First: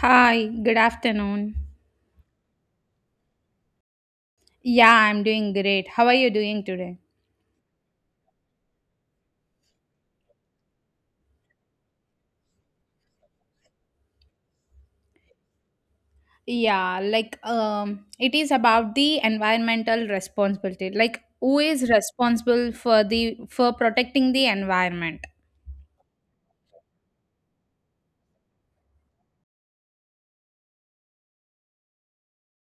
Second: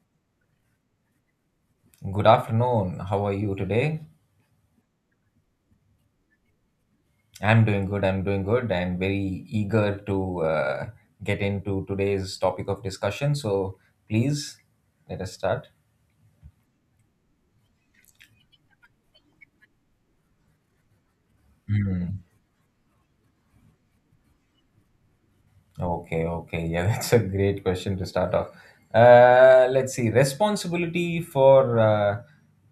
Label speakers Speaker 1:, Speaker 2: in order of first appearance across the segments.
Speaker 1: Hi, good afternoon.
Speaker 2: Good afternoon. How are you today?
Speaker 1: Yeah, I'm doing great. How are you doing today?
Speaker 2: I'm doing good. I'm doing good and very eager to get into today's topic of discussion. So please let us start.
Speaker 1: Yeah, it is about the environmental responsibility. Like who is
Speaker 2: Hmm.
Speaker 1: responsible for the for protecting the environment?
Speaker 2: Okay, okay. Yeah, that's a great question to start off. Let's see. Responsibility for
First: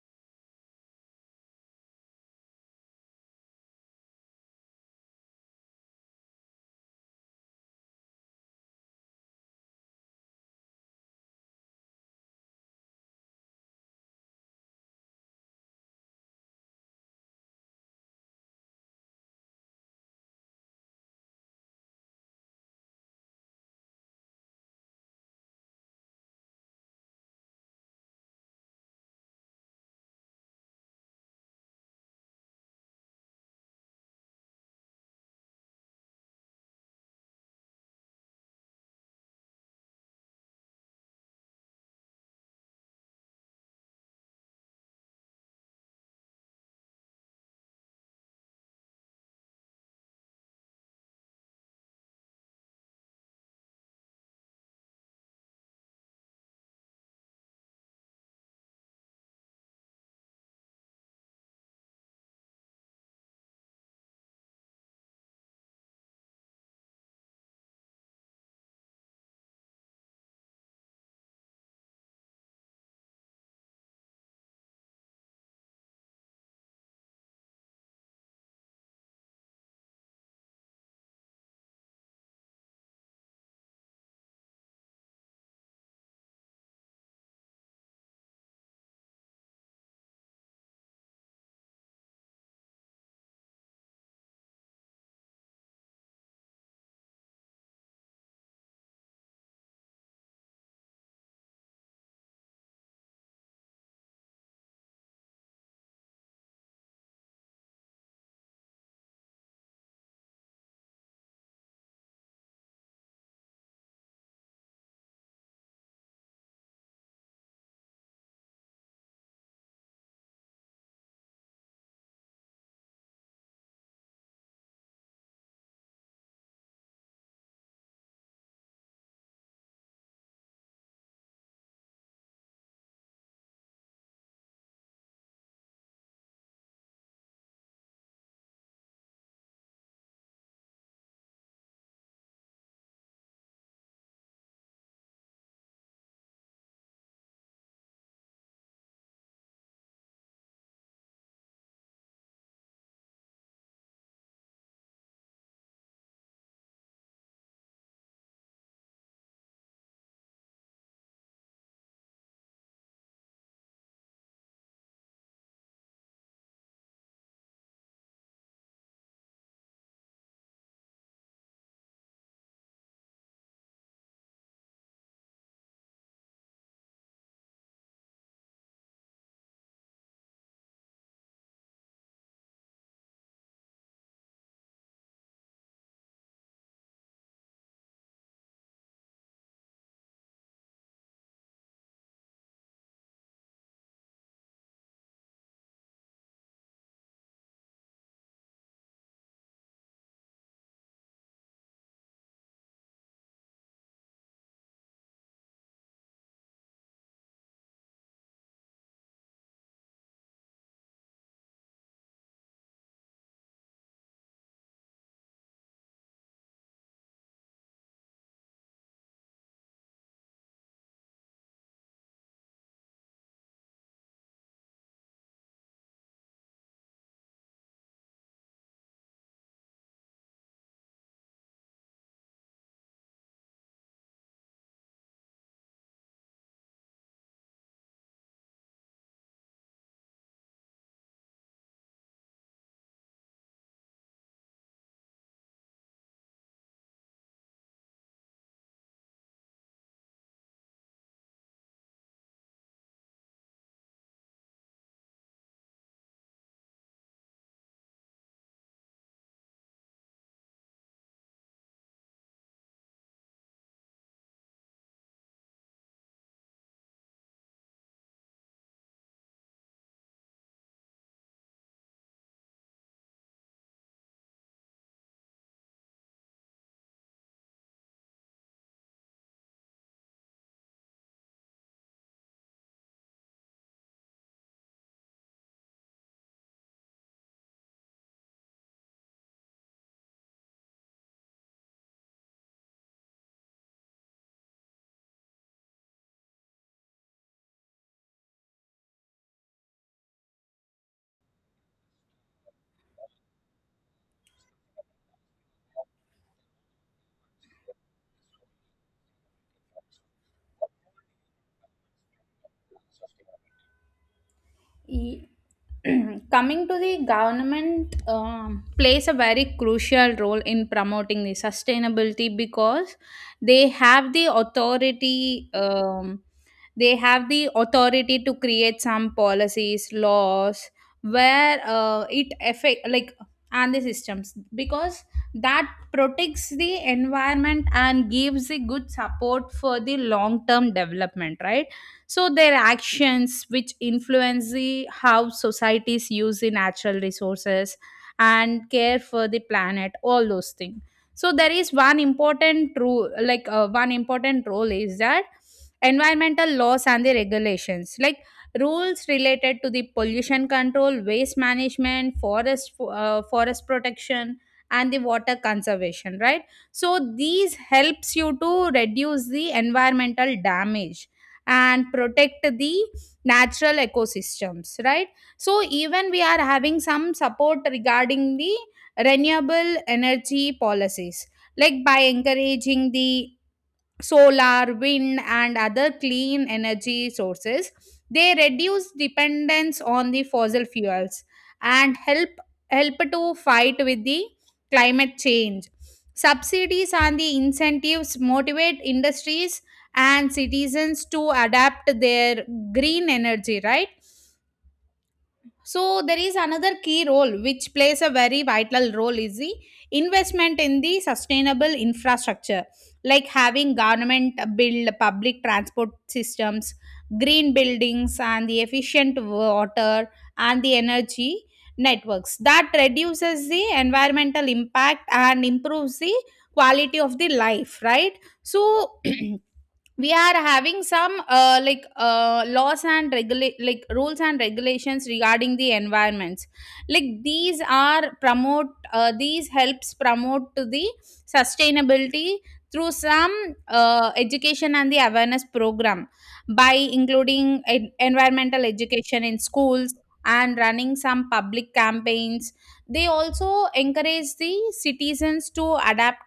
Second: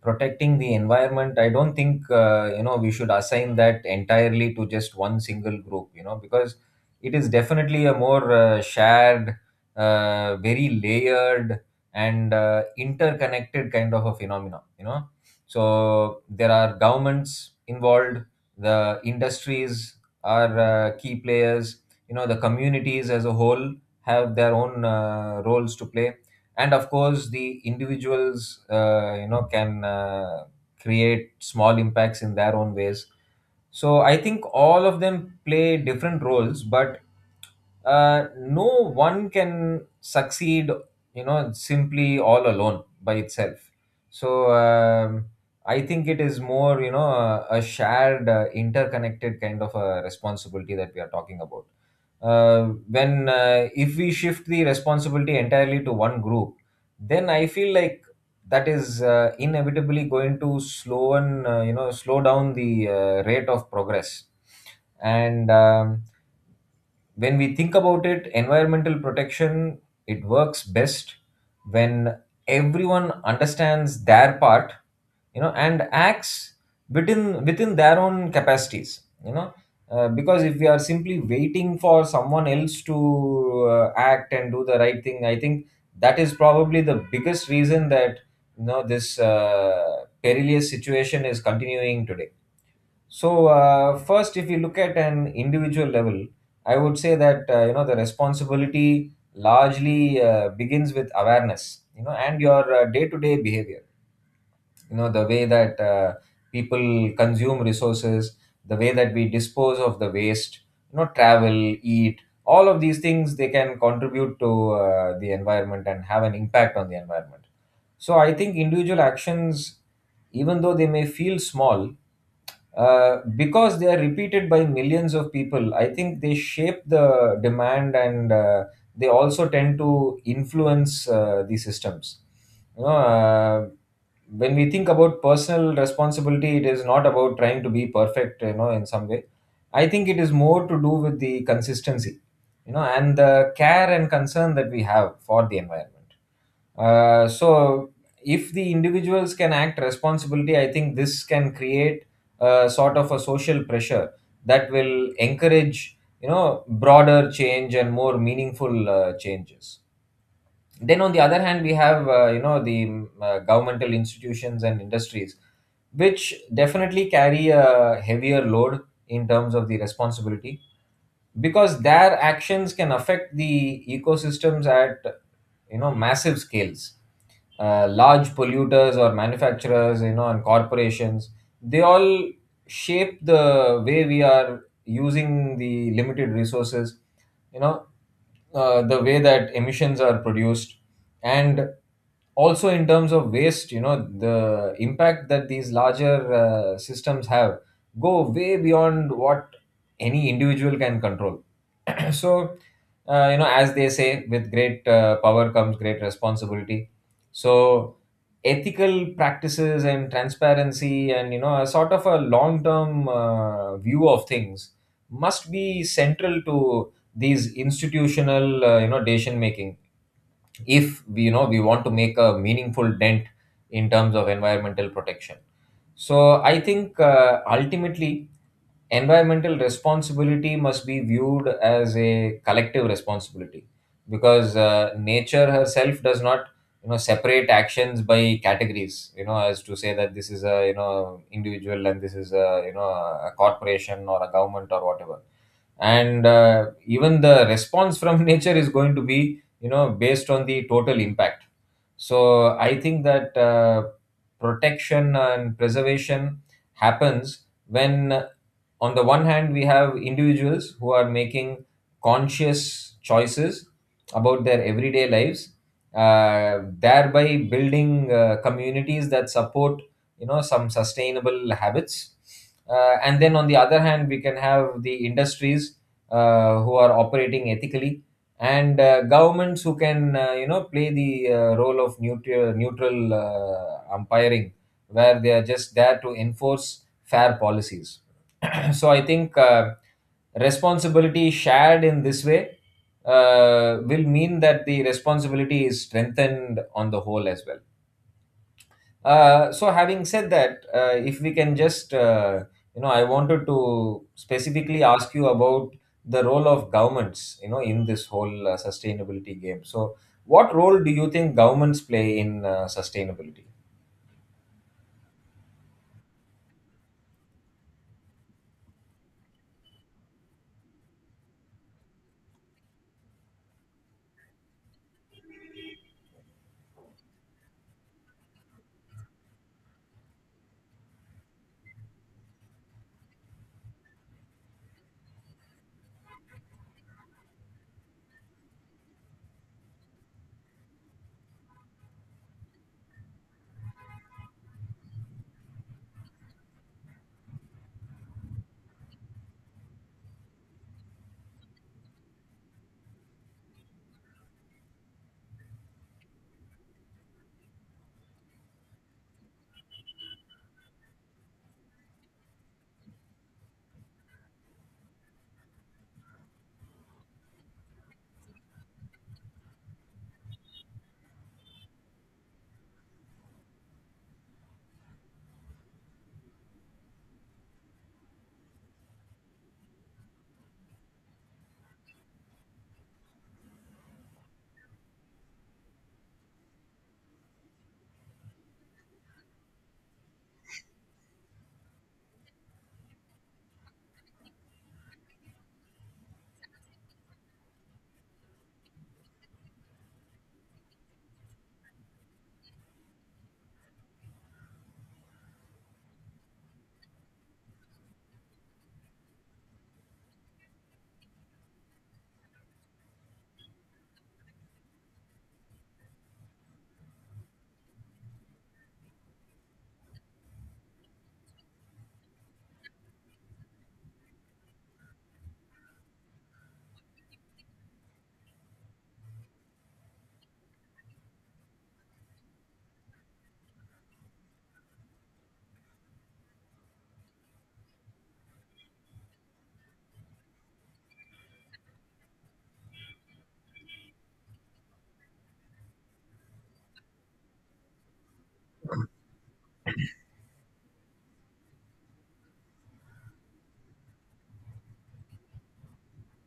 Speaker 2: protecting the environment. I don't think, you know, we should assign that entirely to just one single group, you know, because it is definitely a more shared, very layered and interconnected kind of a phenomena, you know. So there are governments involved, the industries are key players, you know, the communities as a whole have their own roles to play, and of course the individuals you know can create small impacts in their own ways. So I think all of them play different roles, but no one can succeed, you know, simply all alone by itself. So I think it is more, you know, a shared, interconnected kind of a responsibility that we are talking about. uh, when if we shift the responsibility entirely to one group, then I feel like that is inevitably going to slow and you know slow down the rate of progress. And when we think about it, environmental protection, it works best when everyone understands their part, you know, and acts within their own capacities, you know. Because if we are simply waiting for someone else to act and do the right thing, I think that is probably the biggest reason that, you know, this perilous situation is continuing today. So first, if you look at an individual level, I would say that you know the responsibility largely begins with awareness, you know, and your day-to-day behavior. You know, the way that people consume resources, the way that we dispose of the waste, you know, travel, eat, all of these things, they can contribute to the environment and have an impact on the environment. So I think individual actions, even though they may feel small, because they are repeated by millions of people, I think they shape the demand, and they also tend to influence the systems, you know. When we think about personal responsibility, it is not about trying to be perfect, you know, in some way. I think it is more to do with the consistency, you know, and the care and concern that we have for the environment. So if the individuals can act responsibility, I think this can create a sort of a social pressure that will encourage, you know, broader change and more meaningful changes. Then on the other hand, we have you know the governmental institutions and industries, which definitely carry a heavier load in terms of the responsibility, because their actions can affect the ecosystems at, you know, massive scales. Large polluters or manufacturers, you know, and corporations, they all shape the way we are using the limited resources, you know, the way that emissions are produced, and also in terms of waste, you know, the impact that these larger systems have go way beyond what any individual can control. So you know, as they say, with great power comes great responsibility. So ethical practices and transparency and, you know, a sort of a long term view of things must be central to these institutional, you know, decision making if we, you know, we want to make a meaningful dent in terms of environmental protection. So I think ultimately environmental responsibility must be viewed as a collective responsibility, because nature herself does not, you know, separate actions by categories, you know, as to say that this is a, you know, individual and this is a, you know, a corporation or a government or whatever. And even the response from nature is going to be, you know, based on the total impact. So I think that protection and preservation happens when, on the one hand, we have individuals who are making conscious choices about their everyday lives, uh, thereby building communities that support, you know, some sustainable habits, and then on the other hand we can have the industries who are operating ethically, and governments who can, you know, play the role of neutral umpiring, where they are just there to enforce fair policies. So I think responsibility shared in this way will mean that the responsibility is strengthened on the whole as well. So having said that, if we can just you know, I wanted to specifically ask you about the role of governments, you know, in this whole sustainability game. So what role do you think governments play in sustainability?
Speaker 1: Ye- Coming to the government plays a very crucial role in promoting the sustainability because they have the authority they have the authority to create some policies laws where it affect like and the systems because that protects the environment and gives a good support for the long term development, right? So their actions which influence the how societies use the natural resources and care for the planet all those things. So there is one important rule, like one important role is that environmental laws and the regulations, like rules related to the pollution control waste management forest forest protection and the water conservation, right? So these helps you to reduce the environmental damage and protect the natural ecosystems, right? So even we are having some support regarding the renewable energy policies, like by encouraging the solar, wind, and other clean energy sources. They reduce dependence on the fossil fuels and help to fight with the climate change. Subsidies and the incentives motivate industries and citizens to adapt their green energy, right? So there is another key role which plays a very vital role is the investment in the sustainable infrastructure, like having government build public transport systems, green buildings, and the efficient water and the energy networks. That reduces the environmental impact and improves the quality of the life, right? So we are having some laws and regulate, like rules and regulations regarding the environments, like these are promote these helps promote to the sustainability through some education and the awareness program by including environmental education in schools and running some public campaigns. They also encourage the citizens to adapt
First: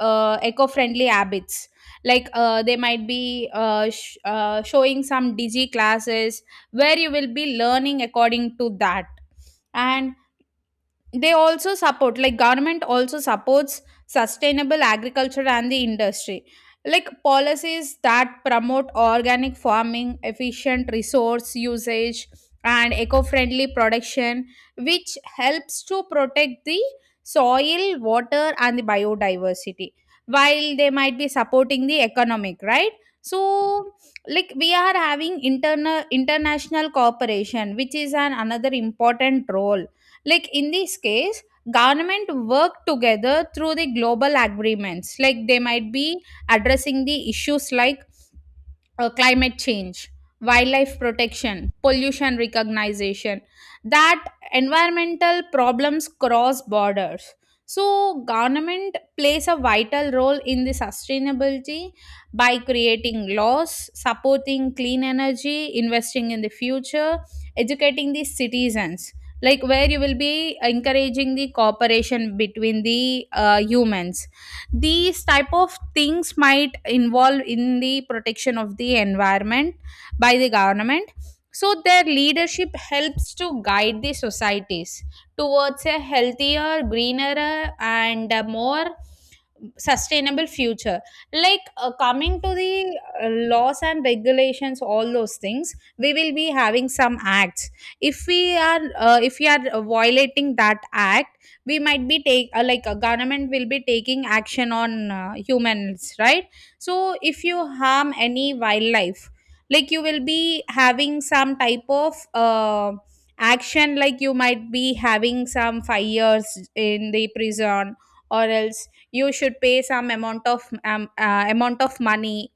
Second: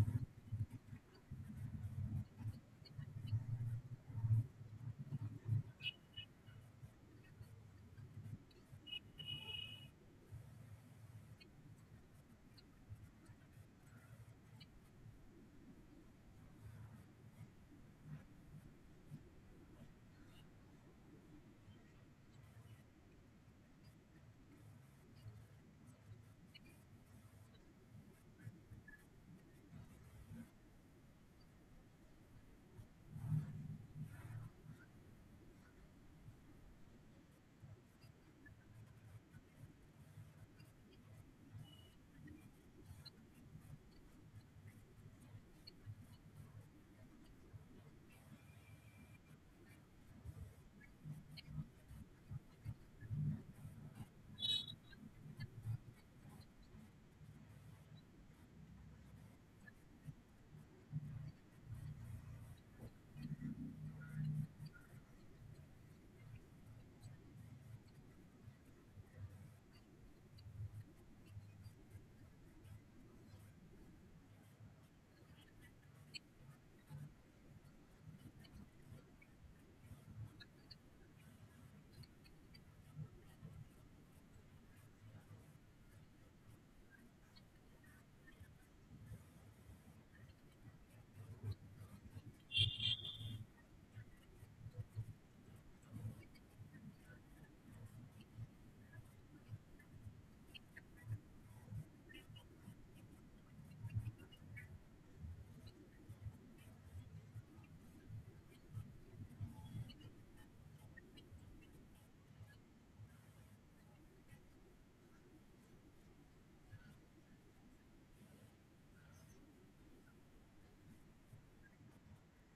Speaker 1: eco-friendly habits, like they might be showing some digi classes where you will be learning according to that. And they also support, like government also supports sustainable agriculture and the industry, like policies that promote organic farming efficient resource usage and eco-friendly production, which helps to protect the soil water and the biodiversity while they might be supporting the economic, right? So like we are having internal international cooperation which is an another important role, like in this case government work together through the global agreements, like they might be addressing the issues like climate change, wildlife protection, pollution recognition, that environmental problems cross borders. So, government plays a vital role in the sustainability by creating laws, supporting clean energy, investing in the future, educating the citizens. Like where you will be encouraging the cooperation between the humans, these type of things might involve in the protection of the environment by the government. So their leadership helps to guide the societies towards a healthier greener and more sustainable future. Like coming to the laws and regulations all those things, we will be having some acts. if we are if we are violating that act, we might be take like a government will be taking action on humans, right? So if you harm any wildlife, like you will be having some type of action, like you might be having some fires in the prison or else you should pay some amount of money,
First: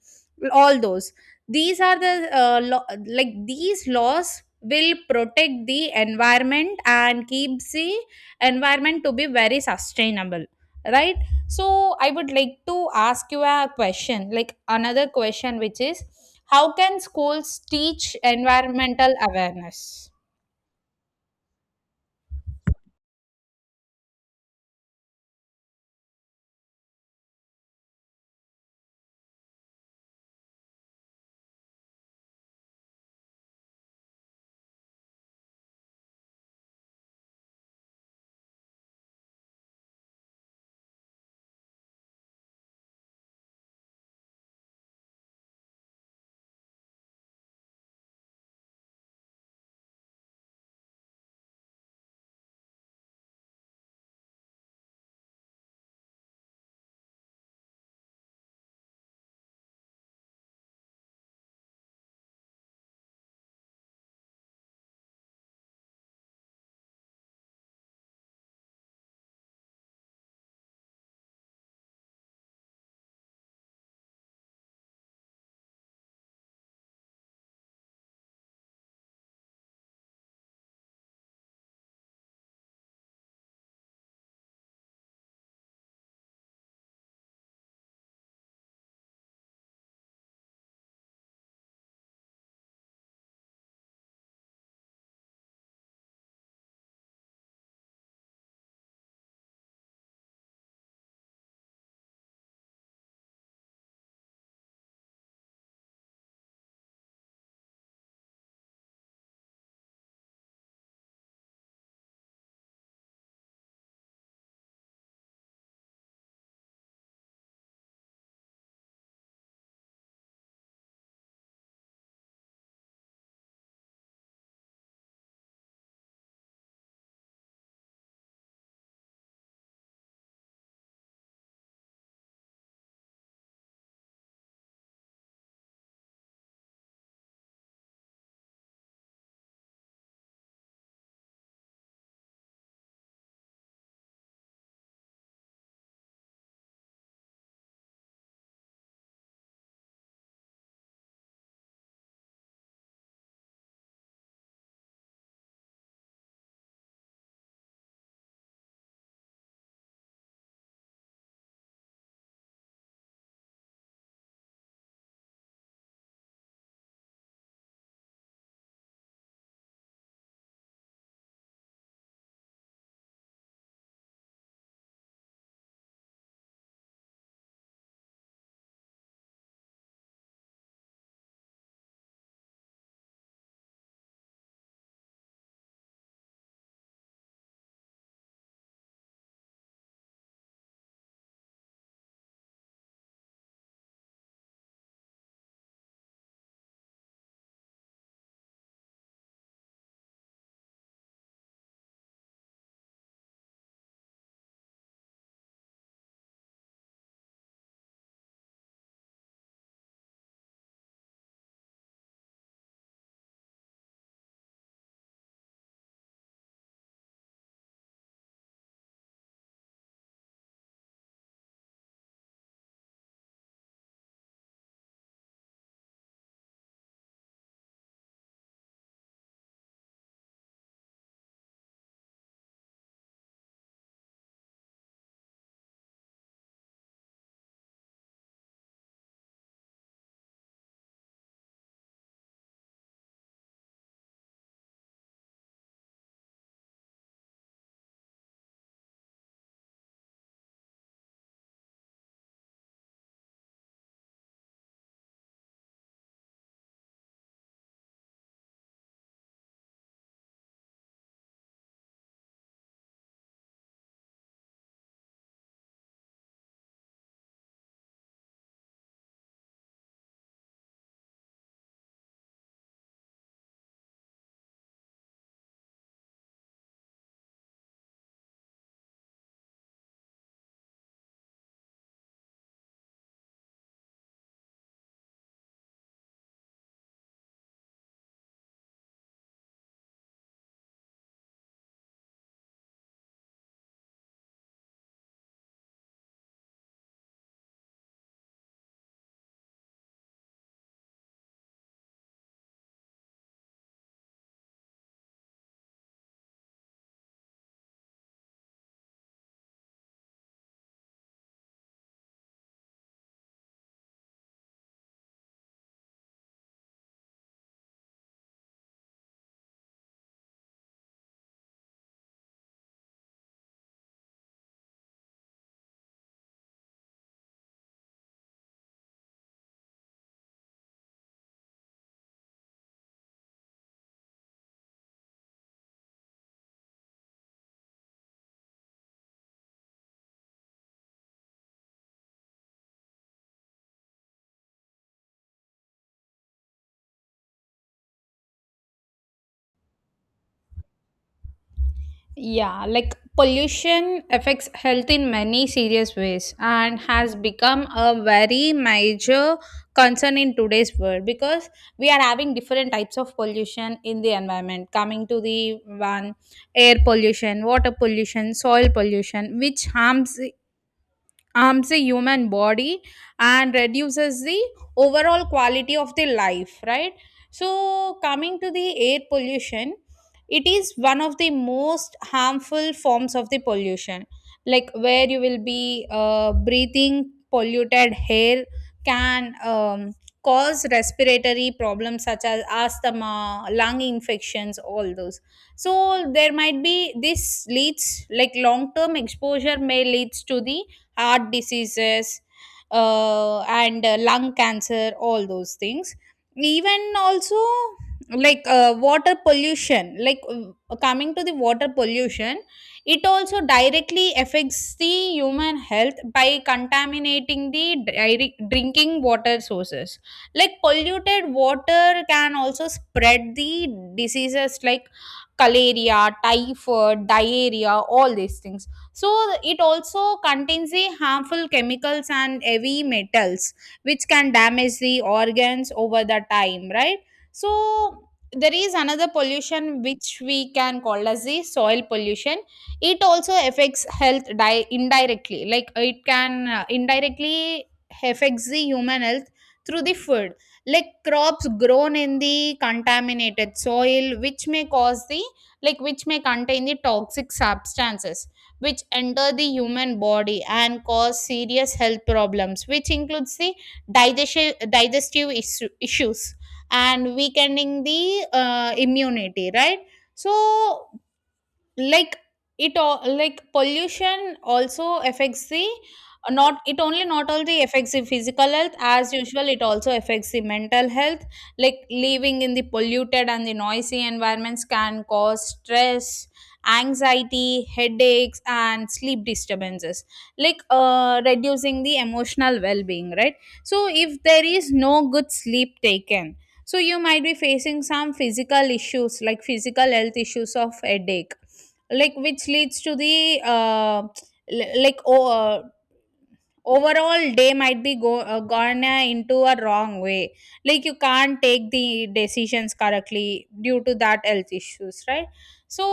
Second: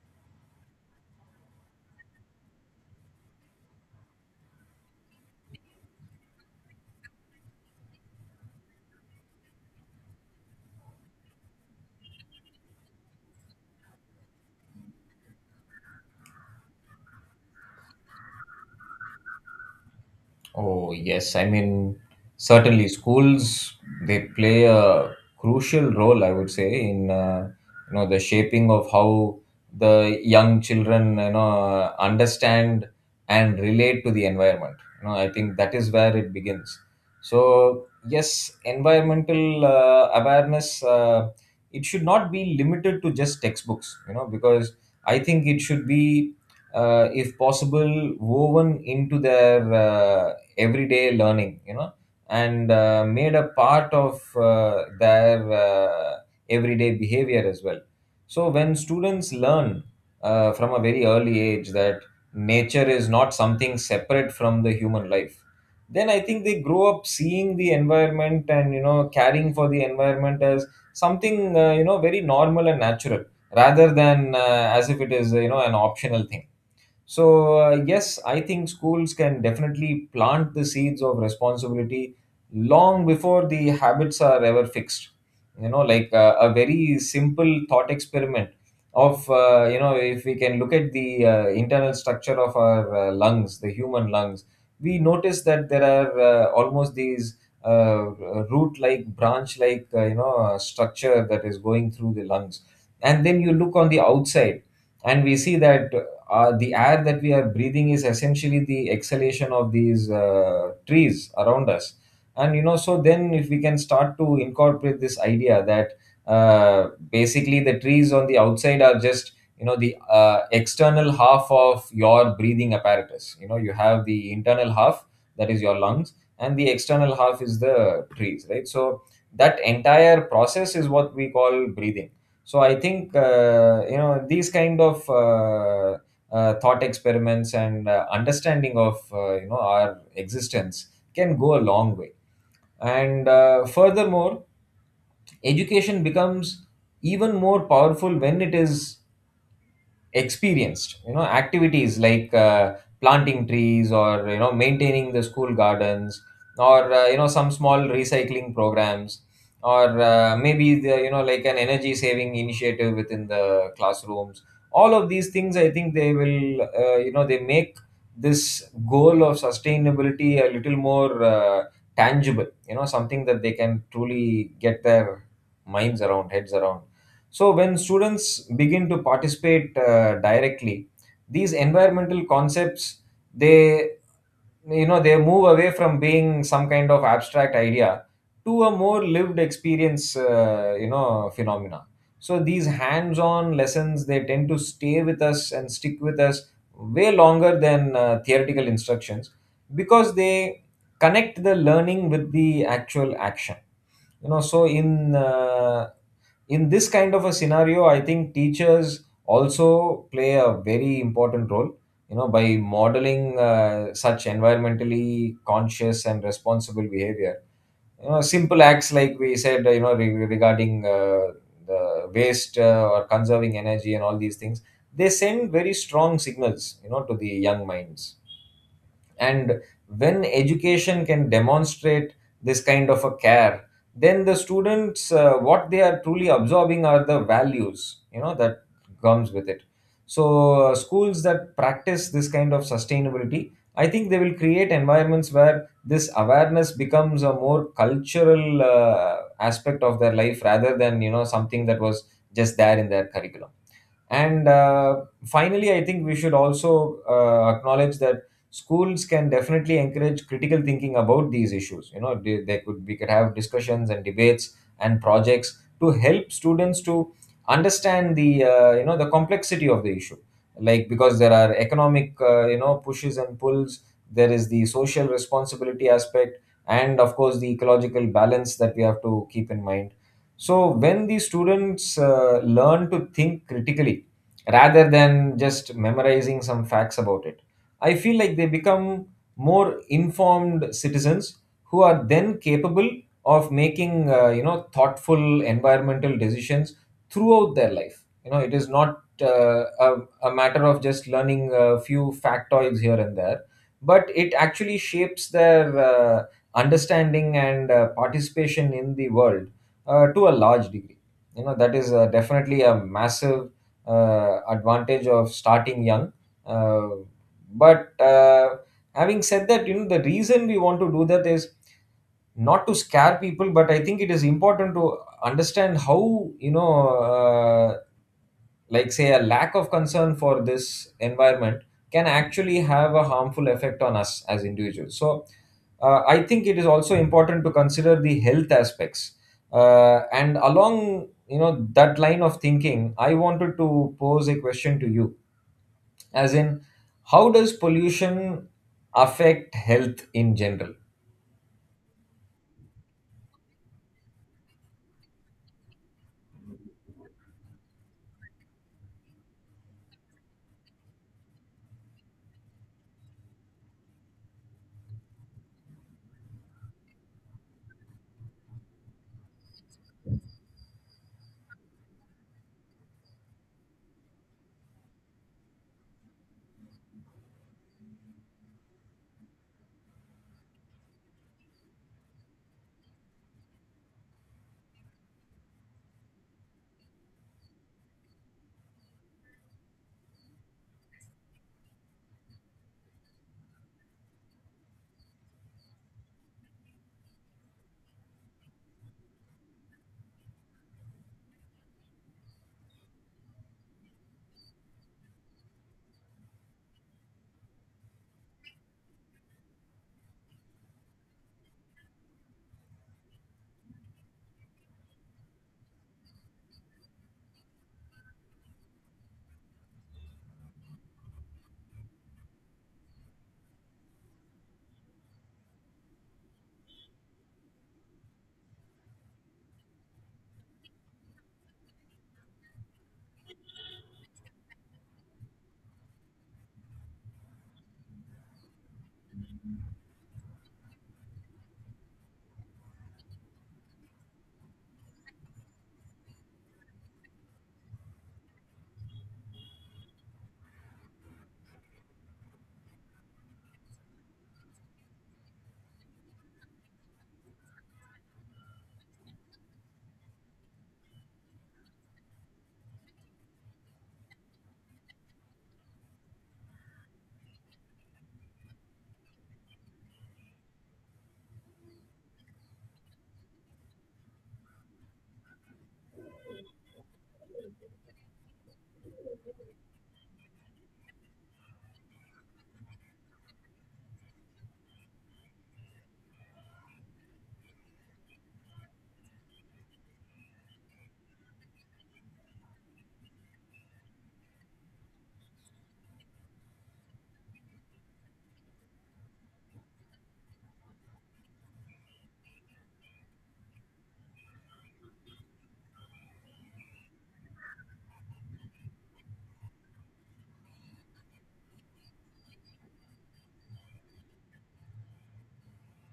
Speaker 1: all those. These are the law like these laws will protect the environment and keeps the environment to be very sustainable, right? So I would like to ask you a question, like another question which is, how can schools teach environmental awareness?
Speaker 2: Oh, yes. I mean, certainly schools, they play a crucial role, I would say, in you know the shaping of how the young children, you know, understand and relate to the environment. You know, I think that is where it begins. So yes, environmental awareness, it should not be limited to just textbooks. You know, because I think it should be, if possible, woven into their everyday learning, you know, and made a part of their everyday behavior as well. So when students learn from a very early age that nature is not something separate from the human life, then I think they grow up seeing the environment and, you know, caring for the environment as something you know very normal and natural, rather than as if it is, you know, an optional thing. So, yes, I think schools can definitely plant the seeds of responsibility long before the habits are ever fixed. You know, like a very simple thought experiment of, you know, if we can look at the internal structure of our lungs, the human lungs, we notice that there are almost these uh, root like, branch like, you know, structure that is going through the lungs. And then you look on the outside and we see that the air that we are breathing is essentially the exhalation of these trees around us. And you know, so then if we can start to incorporate this idea that basically the trees on the outside are just, you know, the external half of your breathing apparatus. You know, you have the internal half, that is your lungs, and the external half is the trees, right? So that entire process is what we call breathing. So I think you know these kind of thought experiments and understanding of you know our existence can go a long way. And furthermore, education becomes even more powerful when it is experienced. You know, activities like planting trees or, you know, maintaining the school gardens, or you know some small recycling programs, or maybe the, you know, like an energy saving initiative within the classrooms, all of these things, I think they will, you know, they make this goal of sustainability a little more tangible, you know, something that they can truly get their minds around, heads around. So, when students begin to participate directly, these environmental concepts, they, you know, they move away from being some kind of abstract idea to a more lived experience, you know, phenomena. So these hands-on lessons, they tend to stay with us and stick with us way longer than theoretical instructions, because they connect the learning with the actual action. You know, so in this kind of a scenario, I think teachers also play a very important role, you know, by modeling such environmentally conscious and responsible behavior. You know, simple acts like we said, you know, regarding the waste or conserving energy and all these things, they send very strong signals, you know, to the young minds. And when education can demonstrate this kind of a care, then the students, what they are truly absorbing are the values, you know, that comes with it. So schools that practice this kind of sustainability, I think they will create environments where this awareness becomes a more cultural aspect of their life, rather than, you know, something that was just there in their curriculum. And finally, I think we should also acknowledge that schools can definitely encourage critical thinking about these issues. You know, they could we could have discussions and debates and projects to help students to understand the, you know, the complexity of the issue. Like, because there are economic pushes and pulls, there is the social responsibility aspect, and of course the ecological balance that we have to keep in mind. So when the students learn to think critically rather than just memorizing some facts about it. I feel like they become more informed citizens who are then capable of making thoughtful environmental decisions throughout their life. You know, it is not a matter of just learning a few factoids here and there, but it actually shapes their understanding and participation in the world to a large degree. You know, that is definitely a massive advantage of starting young. Uh, but having said that, you know, the reason we want to do that is not to scare people, but I think it is important to understand how, like say a lack of concern for this environment can actually have a harmful effect on us as individuals. So, I think it is also important to consider the health aspects. And along, you know, that line of thinking, I wanted to pose a question to you, as in, how does pollution affect health in general?
Speaker 1: Yeah, like pollution affects health in many serious ways and has become a very major concern in today's world because we are having different types of pollution in the environment. Coming to the one, air pollution, water pollution, soil pollution, which harms the human body and reduces the overall quality of the life, right? So coming to the air pollution, it is one of the most harmful forms of the pollution, like where you will be breathing polluted air can cause respiratory problems such as asthma lung infections all those. So there might be this leads, like long term exposure may leads to the heart diseases and lung cancer all those things. Even also, like coming to the water pollution, it also directly affects the human health by contaminating the drinking water sources, like polluted water can also spread the diseases like cholera typhoid diarrhea all these things. So it also contains the harmful chemicals and heavy metals which can damage the organs over the time, right? So there is another pollution which we can call as the soil pollution. It also affects health indirectly, like it can indirectly affects the human health through the food, like crops grown in the contaminated soil which may cause the, like which may contain the toxic substances which enter the human body and cause serious health problems which includes the digestive issues and weakening the immunity, right? So like it all, like pollution also affects the not, it only not only affects the physical health as usual, it also affects the mental health, like living in the polluted and the noisy environments can cause stress anxiety headaches and sleep disturbances, like reducing the emotional well-being, right? So if there is no good sleep taken, so you might be facing some physical issues, like physical health issues of headache, like which leads to the like overall day might be go gone into a wrong way, like you can't take the decisions correctly due to that health issues, right? So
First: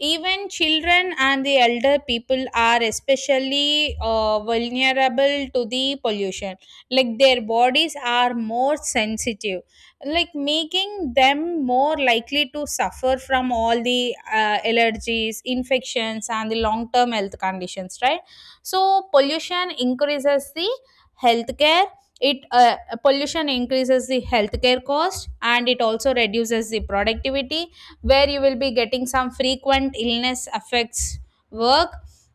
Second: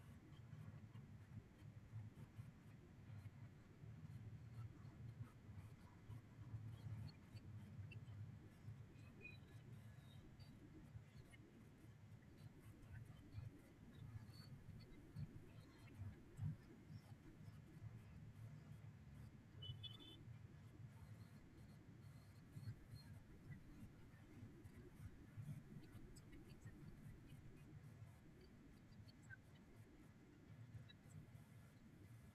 Speaker 1: even children and the elder people are especially vulnerable to the pollution, like their bodies are more sensitive, like making them more likely to suffer from all the allergies infections and the long term health conditions, right? So pollution increases the healthcare, it pollution increases the healthcare cost and it also reduces the productivity, where you will be getting some frequent illness affects work,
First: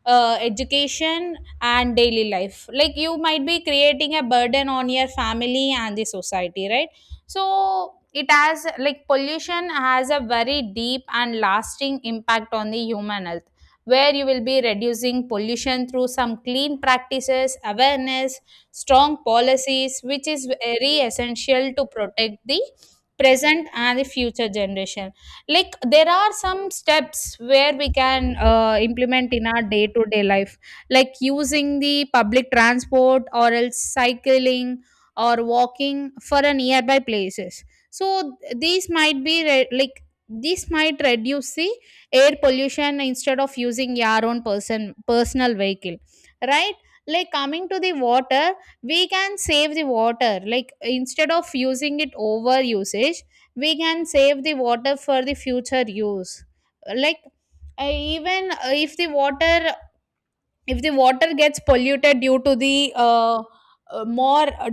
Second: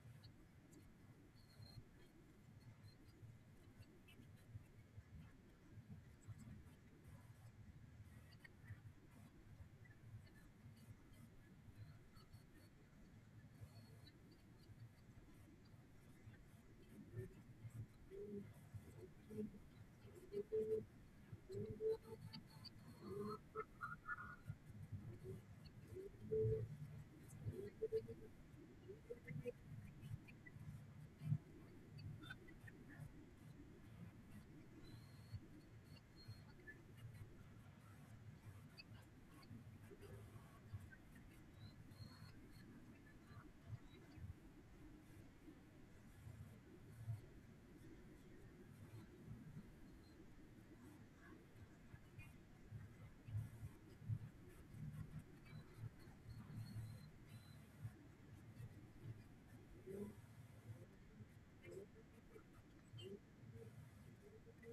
Speaker 1: education and daily life, like you might be creating a burden on your family and the society, right? So it has, like pollution has a very deep and lasting impact on the human health, where you will be reducing pollution through some clean practices, awareness, strong policies, which is very essential to protect the present and the future generation. Like there are some steps where we can implement in our day to day life, like using the public transport or else cycling or walking for a nearby places. So these might be this might reduce the air pollution instead of using your own personal vehicle, right? Like coming to the water, we can save the water, like instead of using it over usage we can save the water for the future use. Like even if the water, if the water gets polluted due to the more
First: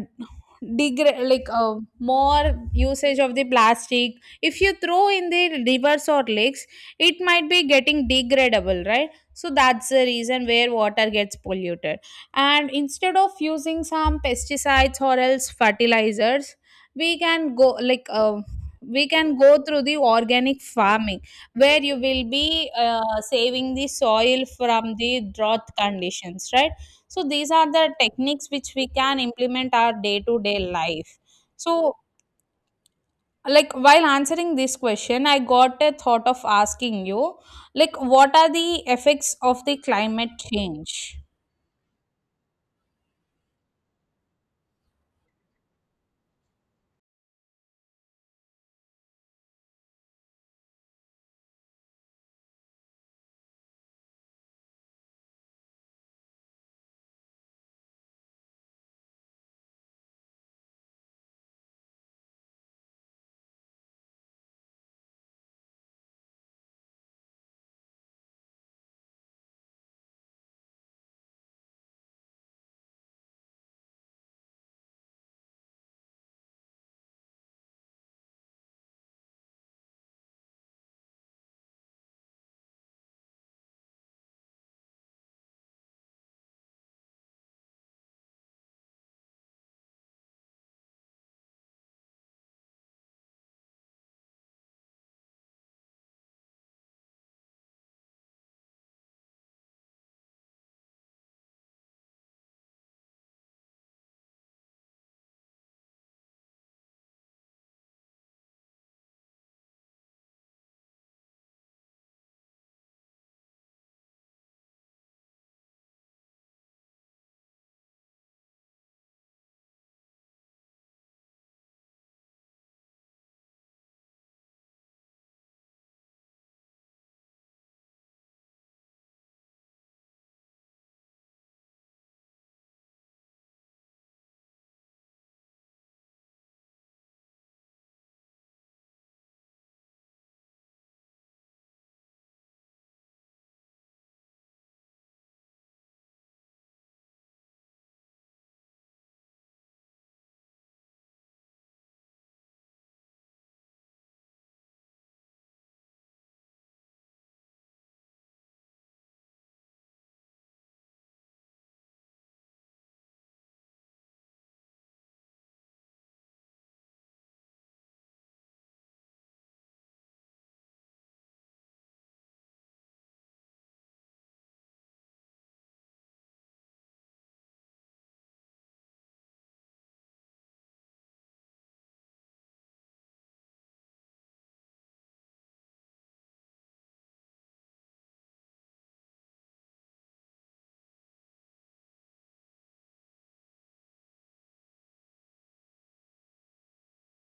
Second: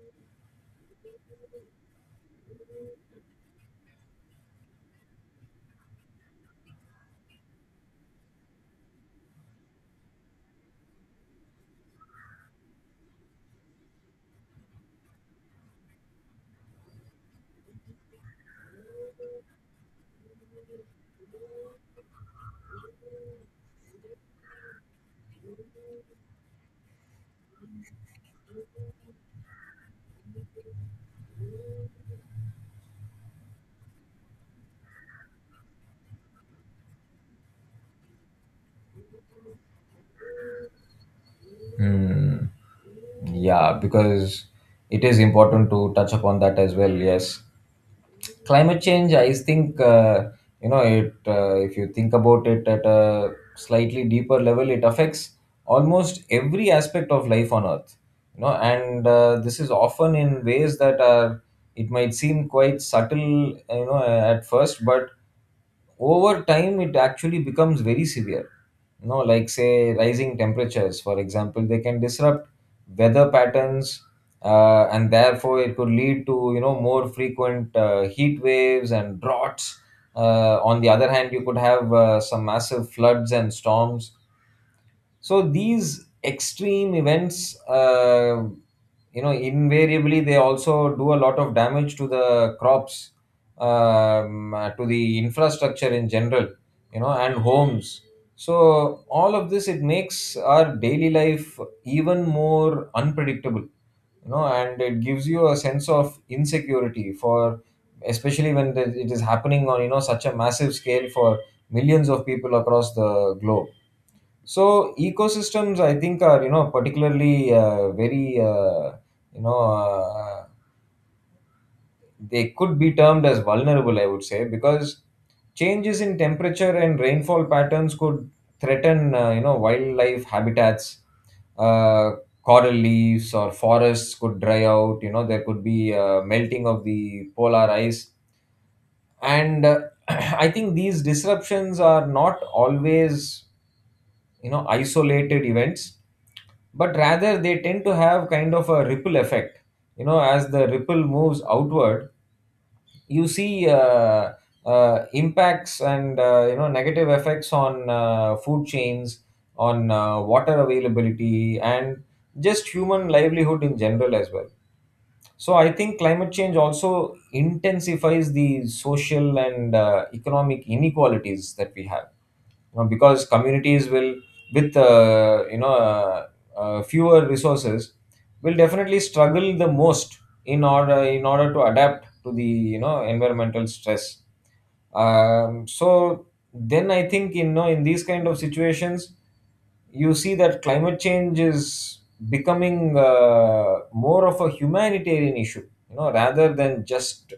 Speaker 1: degra- like more usage of the plastic, if you throw in the rivers or lakes, it might be getting degradable, right? So that's the reason where water gets polluted. And instead of using some pesticides or else fertilizers, we can go like we can go through the organic farming where you will be saving the soil from the drought conditions, right? So these are the techniques which we can implement our day to day life. So like while answering this question I got a thought of asking you, like what are the effects of the climate change?
Speaker 2: Hmm. Yeah, because it is important to touch upon that as well. Yes, climate change, I think, it if you think about it at a slightly deeper level, it affects almost every aspect of life on earth, you know, and this is often in ways that are, it might seem quite subtle, you know, at first, but over time it actually becomes very severe. You know, like say rising temperatures, for example, they can disrupt weather patterns, and therefore it could lead to, you know, more frequent heat waves and droughts. On the other hand, you could have some massive floods and storms. So these extreme events, uh, you know, invariably they also do a lot of damage to the crops, to the infrastructure in general, you know, and homes. So all of this, it makes our daily life even more unpredictable, you know, and it gives you a sense of insecurity, for especially when it is happening on, you know, such a massive scale for millions of people across the globe. So ecosystems, I think, are, you know, particularly very you know they could be termed as vulnerable, I would say, because changes in temperature and rainfall patterns could threaten wildlife habitats. Uh, Coral leaves or forests could dry out. You know, there could be melting of the polar ice, and I think these disruptions are not always, you know, isolated events, but rather they tend to have kind of a ripple effect. You know, as the ripple moves outward, you see impacts and, you know, negative effects on food chains, on water availability, and just human livelihood in general as well. So I think climate change also intensifies the social and economic inequalities that we have, because communities will with you know fewer resources will definitely struggle the most in order to adapt to the, you know, environmental stress. So then I think, you know, in these kind of situations, you see that climate change is becoming more of a humanitarian issue, you know, rather than just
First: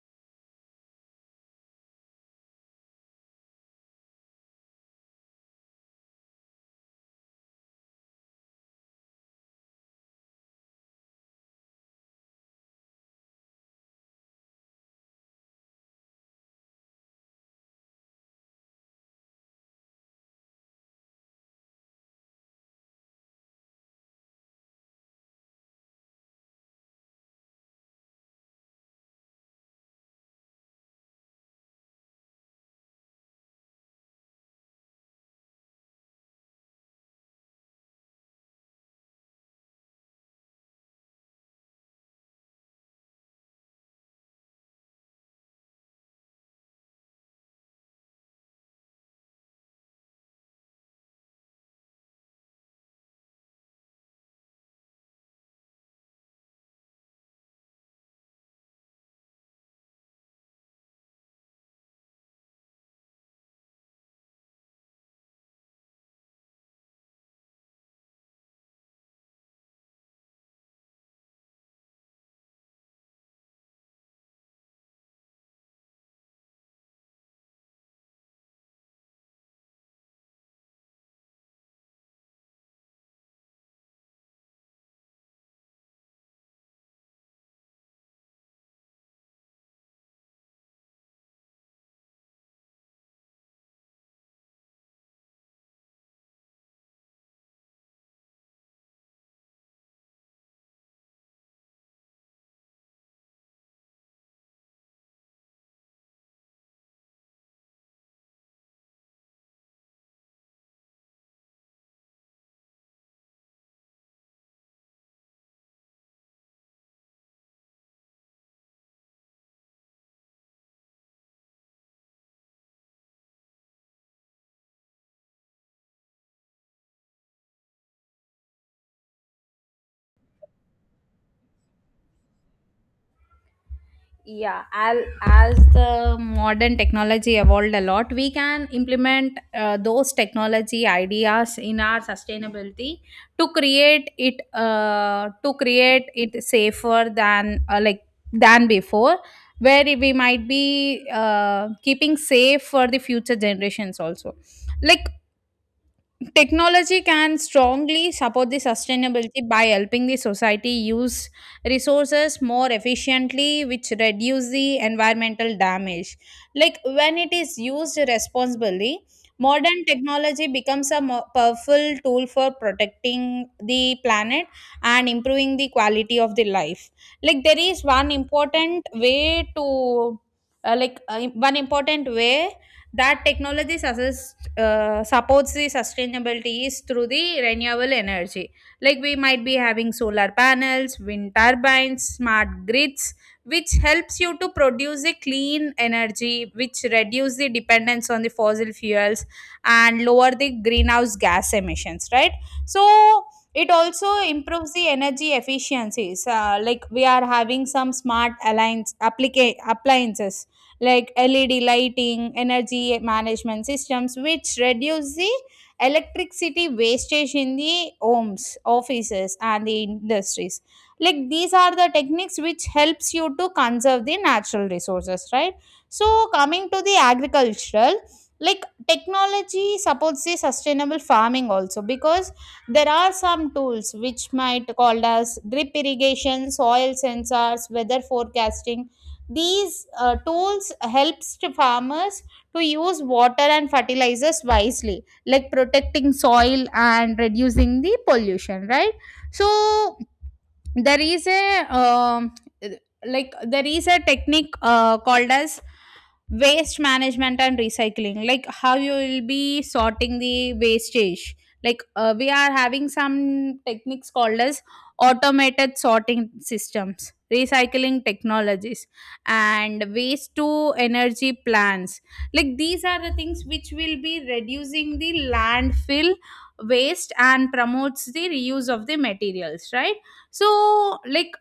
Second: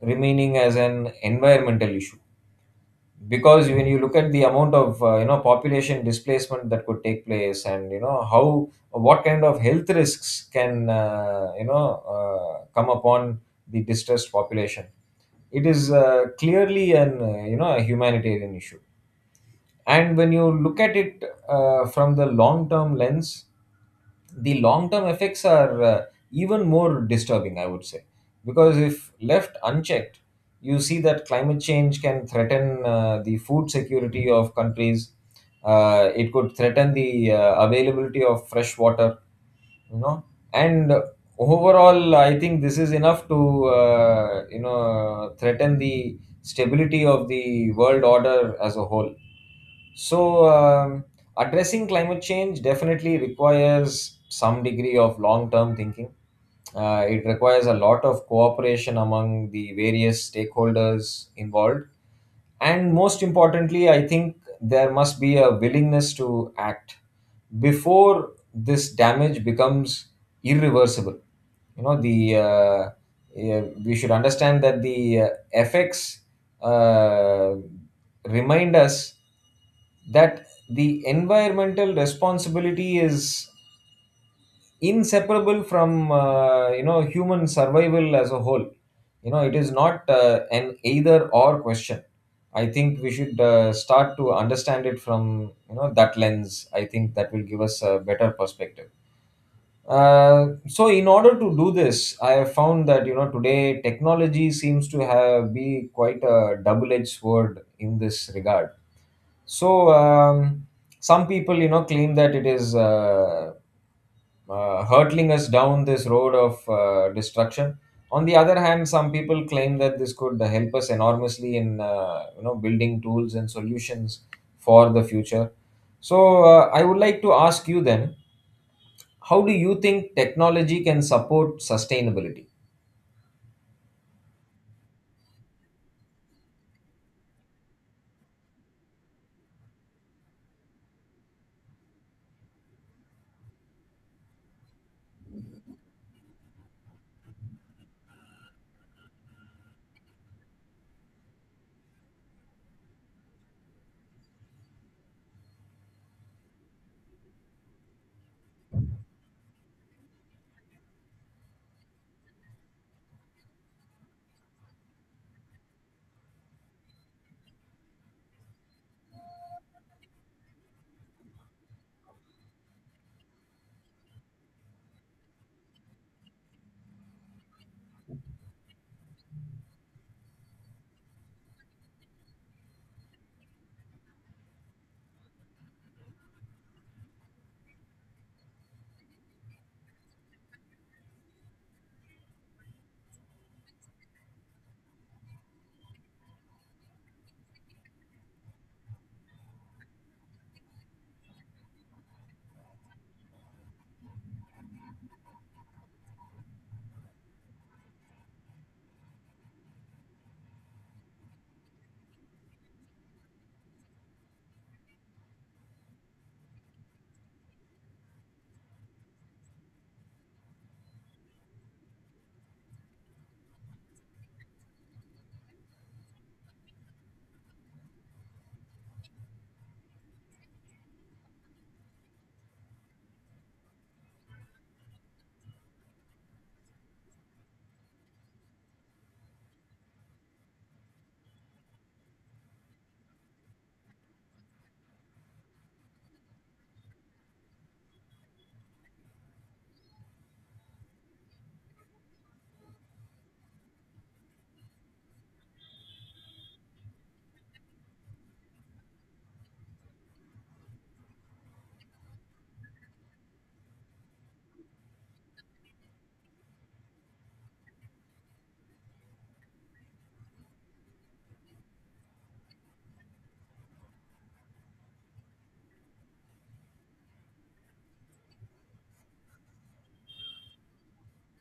Speaker 2: remaining as an environmental issue, because when you look at the amount of, you know, population displacement that could take place and, you know, how, what kind of health risks can, come upon the distressed population, it is clearly an you know, a humanitarian issue. And when you look at it from the long term lens, the long term effects are even more disturbing, I would say, because if left unchecked, you see that climate change can threaten the food security of countries. It could threaten the availability of fresh water, you know, and overall I think this is enough to you know, threaten the stability of the world order as a whole. So, addressing climate change definitely requires some degree of long term thinking. It requires a lot of cooperation among the various stakeholders involved. And most importantly, I think there must be a willingness to act before this damage becomes irreversible. You know, the uh, yeah, we should understand that the effects uh, remind us that the environmental responsibility is inseparable from human survival as a whole. You know, it is not an either or question. I think we should start to understand it from, you know, that lens. I think that will give us a better perspective. So in order to do this, I have found that, you know, today technology seems to have be quite a double edged sword in this regard. So some people, you know, claim that it is hurtling us down this road of destruction. On the other hand, some people claim that this could help us enormously in, you know, building tools and solutions for the future. So I would like to ask you then, how do you think technology can support sustainability?
Speaker 1: Yeah, as the modern technology evolved a lot, we can implement those technology ideas in our sustainability to create it, to create it safer than than before, where we might be keeping safe for the future generations also. Like technology can strongly support the sustainability by helping the society use resources more efficiently, which reduce the environmental damage. Like when it is used responsibly, modern technology becomes a powerful tool for protecting the planet and improving the quality of the life. Like there is one important way to, like one important way that technology supports the sustainability is through the renewable energy, like we might be having solar panels wind turbines smart grids which helps you to produce a clean energy which reduce the dependence on the fossil fuels and lower the greenhouse gas emissions, right? So it also improves the energy efficiencies, like we are having some smart alliance appliances like LED lighting, energy management systems, which reduce the electricity wastage in the homes, offices, and the industries. Like these are the techniques which helps you to conserve the natural resources, right? So coming to the agricultural, like technology supports the sustainable farming also because there are some tools which might called as drip irrigation, soil sensors, weather forecasting. These tools helps to farmers to use water and fertilizers wisely, like protecting soil and reducing the pollution, right? So there is a there is a technique called as waste management and recycling, like how you will be sorting the wastage. Like we are having some techniques called as automated sorting systems recycling technologies and waste to energy plants, like these are the things which will be reducing the landfill waste and promotes the reuse of the materials, right? so like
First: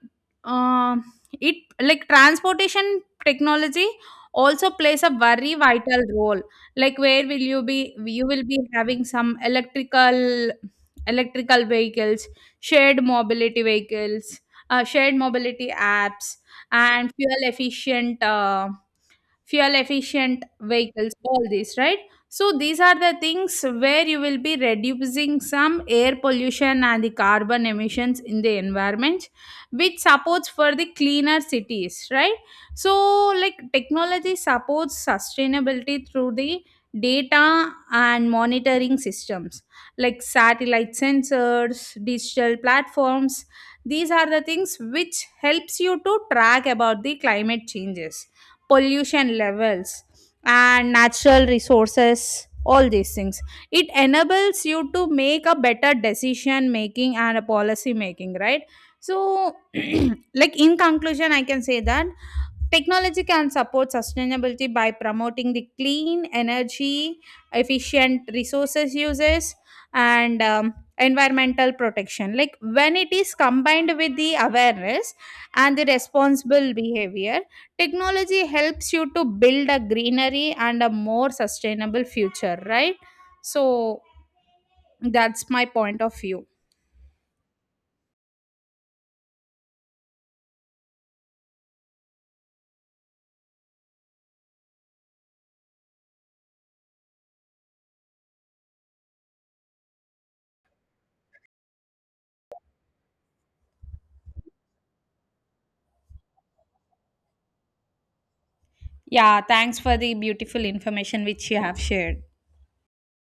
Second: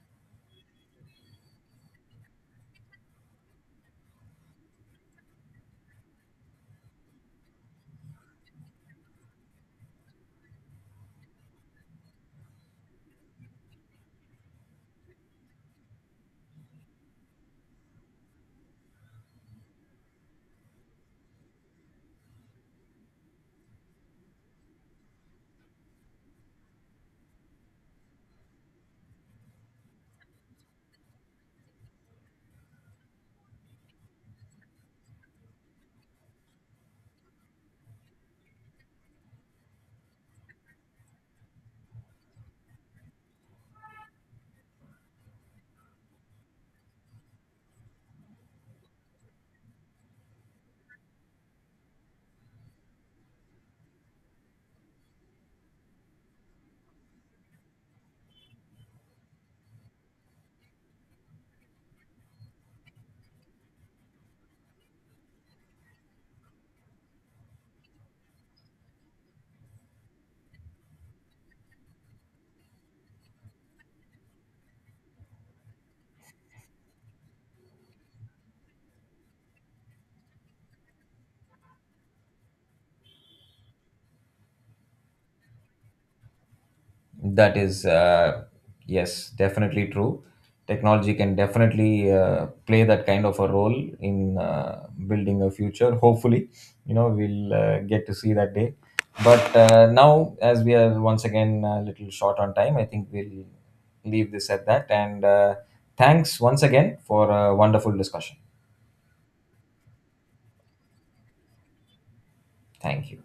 Speaker 1: um it like transportation technology also plays a very vital role, like where will you be you will be having some electrical vehicles, shared mobility vehicles, shared mobility apps, and fuel efficient vehicles all these, right? So these are the things where you will be reducing some air pollution and the carbon emissions in the environment which supports for the cleaner cities, right? So like technology supports sustainability through the data and monitoring systems, like satellite sensors, digital platforms. These are the things which helps you to track about the climate changes, pollution levels, and natural resources all these things. It enables you to make a better decision making and a policy making, right? So like in conclusion I can say that technology can support sustainability by promoting the clean energy efficient resources uses and environmental protection. Like when it is combined with the awareness and the responsible behavior, technology helps you to build a greenery and a more sustainable future, right? So that's my point of view.
Speaker 2: That is, yes, definitely true. Technology can definitely play that kind of a role in building a future. Hopefully, you know, we'll get to see that day. But now, as we are once again a little short on time, I think we'll leave this at that. And thanks once again for a wonderful discussion.
Speaker 1: Yeah, thanks for the beautiful information which you have shared.
Speaker 2: Thank you.